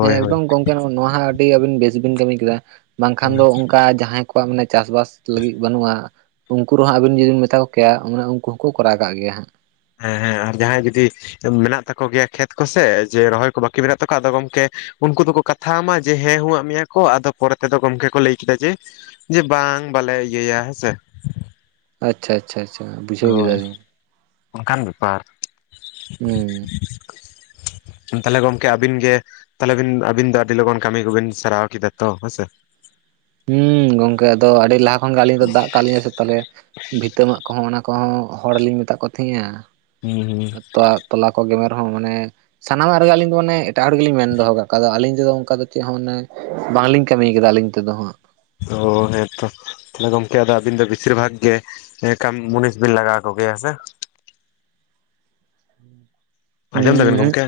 ᱦᱮᱸ ᱦᱳᱭ ᱮᱠᱫᱚᱢ ᱜᱚᱝᱠᱮ ᱱᱚᱜ-ᱱᱚᱣᱟ ᱦᱚᱸ ᱟᱹᱰᱤ ᱟᱹᱵᱤᱱ ᱵᱮᱥ ᱵᱤᱱ ᱠᱟᱹᱢᱤ ᱠᱮᱫᱟ ᱵᱟᱝᱠᱷᱟᱱ ᱫᱚᱼᱼ ᱚᱱᱠᱟ ᱡᱟᱦᱟᱸᱭ ᱠᱚᱣᱟᱜ ᱢᱟᱱᱮ ᱪᱟᱥᱵᱟᱥ ᱞᱟᱹᱜᱤᱫ ᱵᱟᱹᱱᱩᱜ-ᱟᱼᱼ ᱩᱱᱠᱩ ᱨᱮᱦᱚᱸ ᱟᱵᱤᱱ ᱡᱩᱫᱤᱢ ᱢᱮᱛᱟ ᱠᱚ ᱠᱮᱭᱟ ᱢᱟᱱᱮ ᱩᱱᱠᱩ ᱦᱚᱸᱠᱚ ᱠᱚᱨᱟᱣ ᱠᱟᱜ ᱜᱮᱭᱟ ᱦᱟᱸᱜ᱾ ᱦᱮᱸ ᱦᱮᱸ ᱟᱨ ᱡᱟᱦᱟᱸᱭ ᱡᱩᱫᱤᱼᱼ ᱢᱮᱱᱟᱜ ᱛᱟᱠᱚ ᱜᱮᱭᱟ ᱠᱷᱮᱛ ᱠᱚ ᱥᱮ ᱡᱮ ᱨᱚᱦᱚᱭ ᱠᱚ ᱵᱟᱠᱤ ᱢᱮᱱᱟᱜ ᱛᱟᱠᱚᱣᱟ ᱟᱫᱚ ᱜᱚᱝᱠᱮ ᱩᱱᱠᱩ ᱫᱚᱠᱚ ᱠᱟᱛ ᱠᱟᱛᱷᱟᱣ ᱟᱢᱟ ᱡᱮ ᱦᱮᱸ ᱦᱩᱸᱣᱟᱜ ᱢᱮᱭᱟ ᱠᱚ ᱟᱫᱚ ᱯᱚᱨᱮ ᱛᱮᱫᱚ ᱜᱚᱢᱠᱮ ᱠᱚ ᱞᱟᱹᱭ ᱠᱮᱫᱟ ᱡᱮ ᱡᱮ ᱵᱟᱝ ᱵᱟᱞᱮ ᱤᱭᱟᱹᱭᱟ ᱦᱮᱸ ᱥᱮ᱾ ᱟᱪᱪᱷᱟ ᱟᱪᱪᱷᱟ ᱟᱪᱪᱷᱟ ᱵᱩᱡᱷᱟᱹᱣ ᱦᱳᱭ ᱠᱮᱫᱟᱤᱧ᱾ ᱚᱱᱠᱟᱱ ᱵᱮᱯᱟᱨ᱾ ᱦᱩᱸ᱾ ᱛᱟᱞᱦᱮ ᱜᱚᱢᱠᱮ ᱟᱹᱵᱤᱱ ᱜᱮ ᱛᱟᱞᱦᱮ ᱵᱤᱱ ᱟᱵᱤᱱ ᱫᱚ ᱟᱹᱰᱤ ᱞᱚᱜᱚᱱ ᱠᱟᱹᱢᱤ ᱠᱚᱵᱤᱱ ᱥᱟᱨᱟᱣ ᱠᱮᱫᱟ ᱛᱚ ᱦᱮᱸᱥᱮ? ᱦᱩᱸ ᱜᱚᱝᱠᱮ ᱟᱫᱚ ᱟᱹᱰᱤ ᱞᱟᱦᱟ ᱠᱷᱚᱱᱜᱮ ᱟᱹᱞᱤᱧ ᱫᱚ ᱫᱟᱜ ᱠᱟᱜ ᱞᱤᱧᱟᱹ ᱥᱮ ᱛᱟᱞᱦᱮ ᱵᱷᱤᱛᱟᱹ ᱢᱟᱜ ᱠᱚᱦᱚᱸ ᱚᱱᱟ ᱠᱚᱦᱚᱸ ᱦᱚᱲᱞᱤᱧ ᱢᱮᱛᱟᱜ ᱠᱚ ᱛᱮᱦᱮᱸᱜ-ᱟ ᱦᱩᱸ ᱦᱩᱸ ᱛᱚ ᱛᱚᱞᱟ ᱠᱚ ᱜᱮᱢᱮᱨ ᱦᱚᱸ ᱢᱟᱱᱮ ᱥᱟᱱᱟᱢᱟᱜ ᱨᱮᱜᱮ ᱟᱞᱤᱧ ᱫᱚ ᱢᱟᱱᱮ ᱮᱴᱟᱜ ᱦᱚᱲ ᱜᱮᱞᱤᱧ ᱢᱮᱱ ᱫᱚᱦᱚ ᱟᱠᱟᱜ ᱠᱚᱣᱟ ᱟᱫᱚ ᱟᱞᱤᱧ ᱛᱮᱫᱚ ᱚᱱᱠᱟ ᱫᱚ ᱪᱮᱫ ᱦᱚᱸ ᱢᱟᱱᱮ ᱵᱟᱝᱞᱤᱧ ᱠᱟᱢᱤ ᱟᱠᱟᱫᱟ ᱟᱹᱞᱤᱧ ᱛᱮᱫᱚ ᱦᱟᱸᱜ᱾ ᱚ ᱦᱮᱸᱛᱚ ᱛᱟᱞᱦᱮ ᱜᱚᱢᱠᱮ ᱟᱫᱚ ᱵᱮᱥᱤᱨ ᱵᱷᱟᱜᱽ ᱜᱮ ᱮ ᱠᱟᱢ ᱢᱩᱱᱤᱥ ᱵᱤᱱ ᱞᱟᱜᱟᱣ ᱠᱚᱜᱮᱭᱟ ᱦᱮ ᱥᱮ? ᱦᱩᱸ ᱟᱸᱡᱚᱢ ᱫᱟᱵᱮᱱ ᱦᱩᱸ ᱜᱚᱢᱠᱮ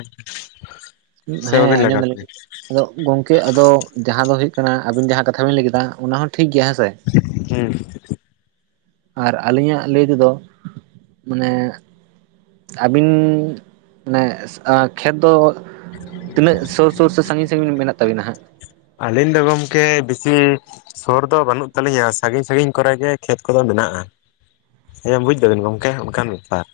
ᱥᱮ ᱦᱮᱸ ᱵᱟᱵᱤᱱ ᱟᱸᱡᱚᱢ ᱞᱟᱜᱟᱣ ᱠᱚᱣᱟ? ᱫᱟᱞᱤᱧ ᱟᱫᱚ ᱜᱚᱝᱠᱮ ᱟᱫᱚ ᱡᱟᱦᱟᱸ ᱫᱚ ᱦᱩᱭᱩᱜ ᱠᱟᱱᱟ ᱟᱵᱤᱱ ᱡᱟᱦᱟᱸ ᱠᱟᱛᱷᱟ ᱵᱤᱱ ᱞᱟᱹᱭ ᱠᱮᱫᱟ ᱚᱱᱟ ᱦᱚᱸ ᱴᱷᱤᱠᱜᱮᱭᱟ ᱦᱮᱸᱥᱮ ᱾ ᱦᱩᱸ᱾ ᱟᱨ ᱟᱞᱤᱧᱟᱜ ᱞᱟᱹᱭ ᱛᱮᱫᱚ ᱢᱟᱱᱮ ᱟᱵᱤᱱ ᱱᱮᱥ ᱟᱨ ᱠᱷᱮᱛ ᱫᱚ ᱛᱤᱱᱟᱹᱜ ᱥᱳᱨ ᱥᱳᱨ ᱥᱮ ᱥᱟᱸᱜᱤᱧ ᱥᱟᱸᱜᱤᱧ ᱢᱮᱱᱟᱜ ᱛᱟᱵᱤᱱᱟ ᱦᱟᱸᱜ? ᱟᱞᱤᱧ ᱫᱚ ᱜᱚᱢᱠᱮ ᱵᱤᱥᱤ ᱥᱳᱨ ᱫᱚ ᱵᱟᱹᱱᱩᱜ ᱛᱟᱞᱤᱧᱟ ᱥᱟᱸᱜᱤᱧ ᱥᱟᱸᱜᱤᱧ ᱠᱚᱨᱮ ᱜᱮ ᱠᱷᱮᱛ ᱠᱚᱫᱚ ᱢᱮᱱᱟᱜ-ᱟ᱾ ᱦᱮᱸ ᱵᱩᱡᱽ ᱫᱟᱵᱮᱱ ᱜᱚᱝᱠᱮ ᱚᱱᱠᱟᱱ ᱵᱮᱯᱟᱨ ᱾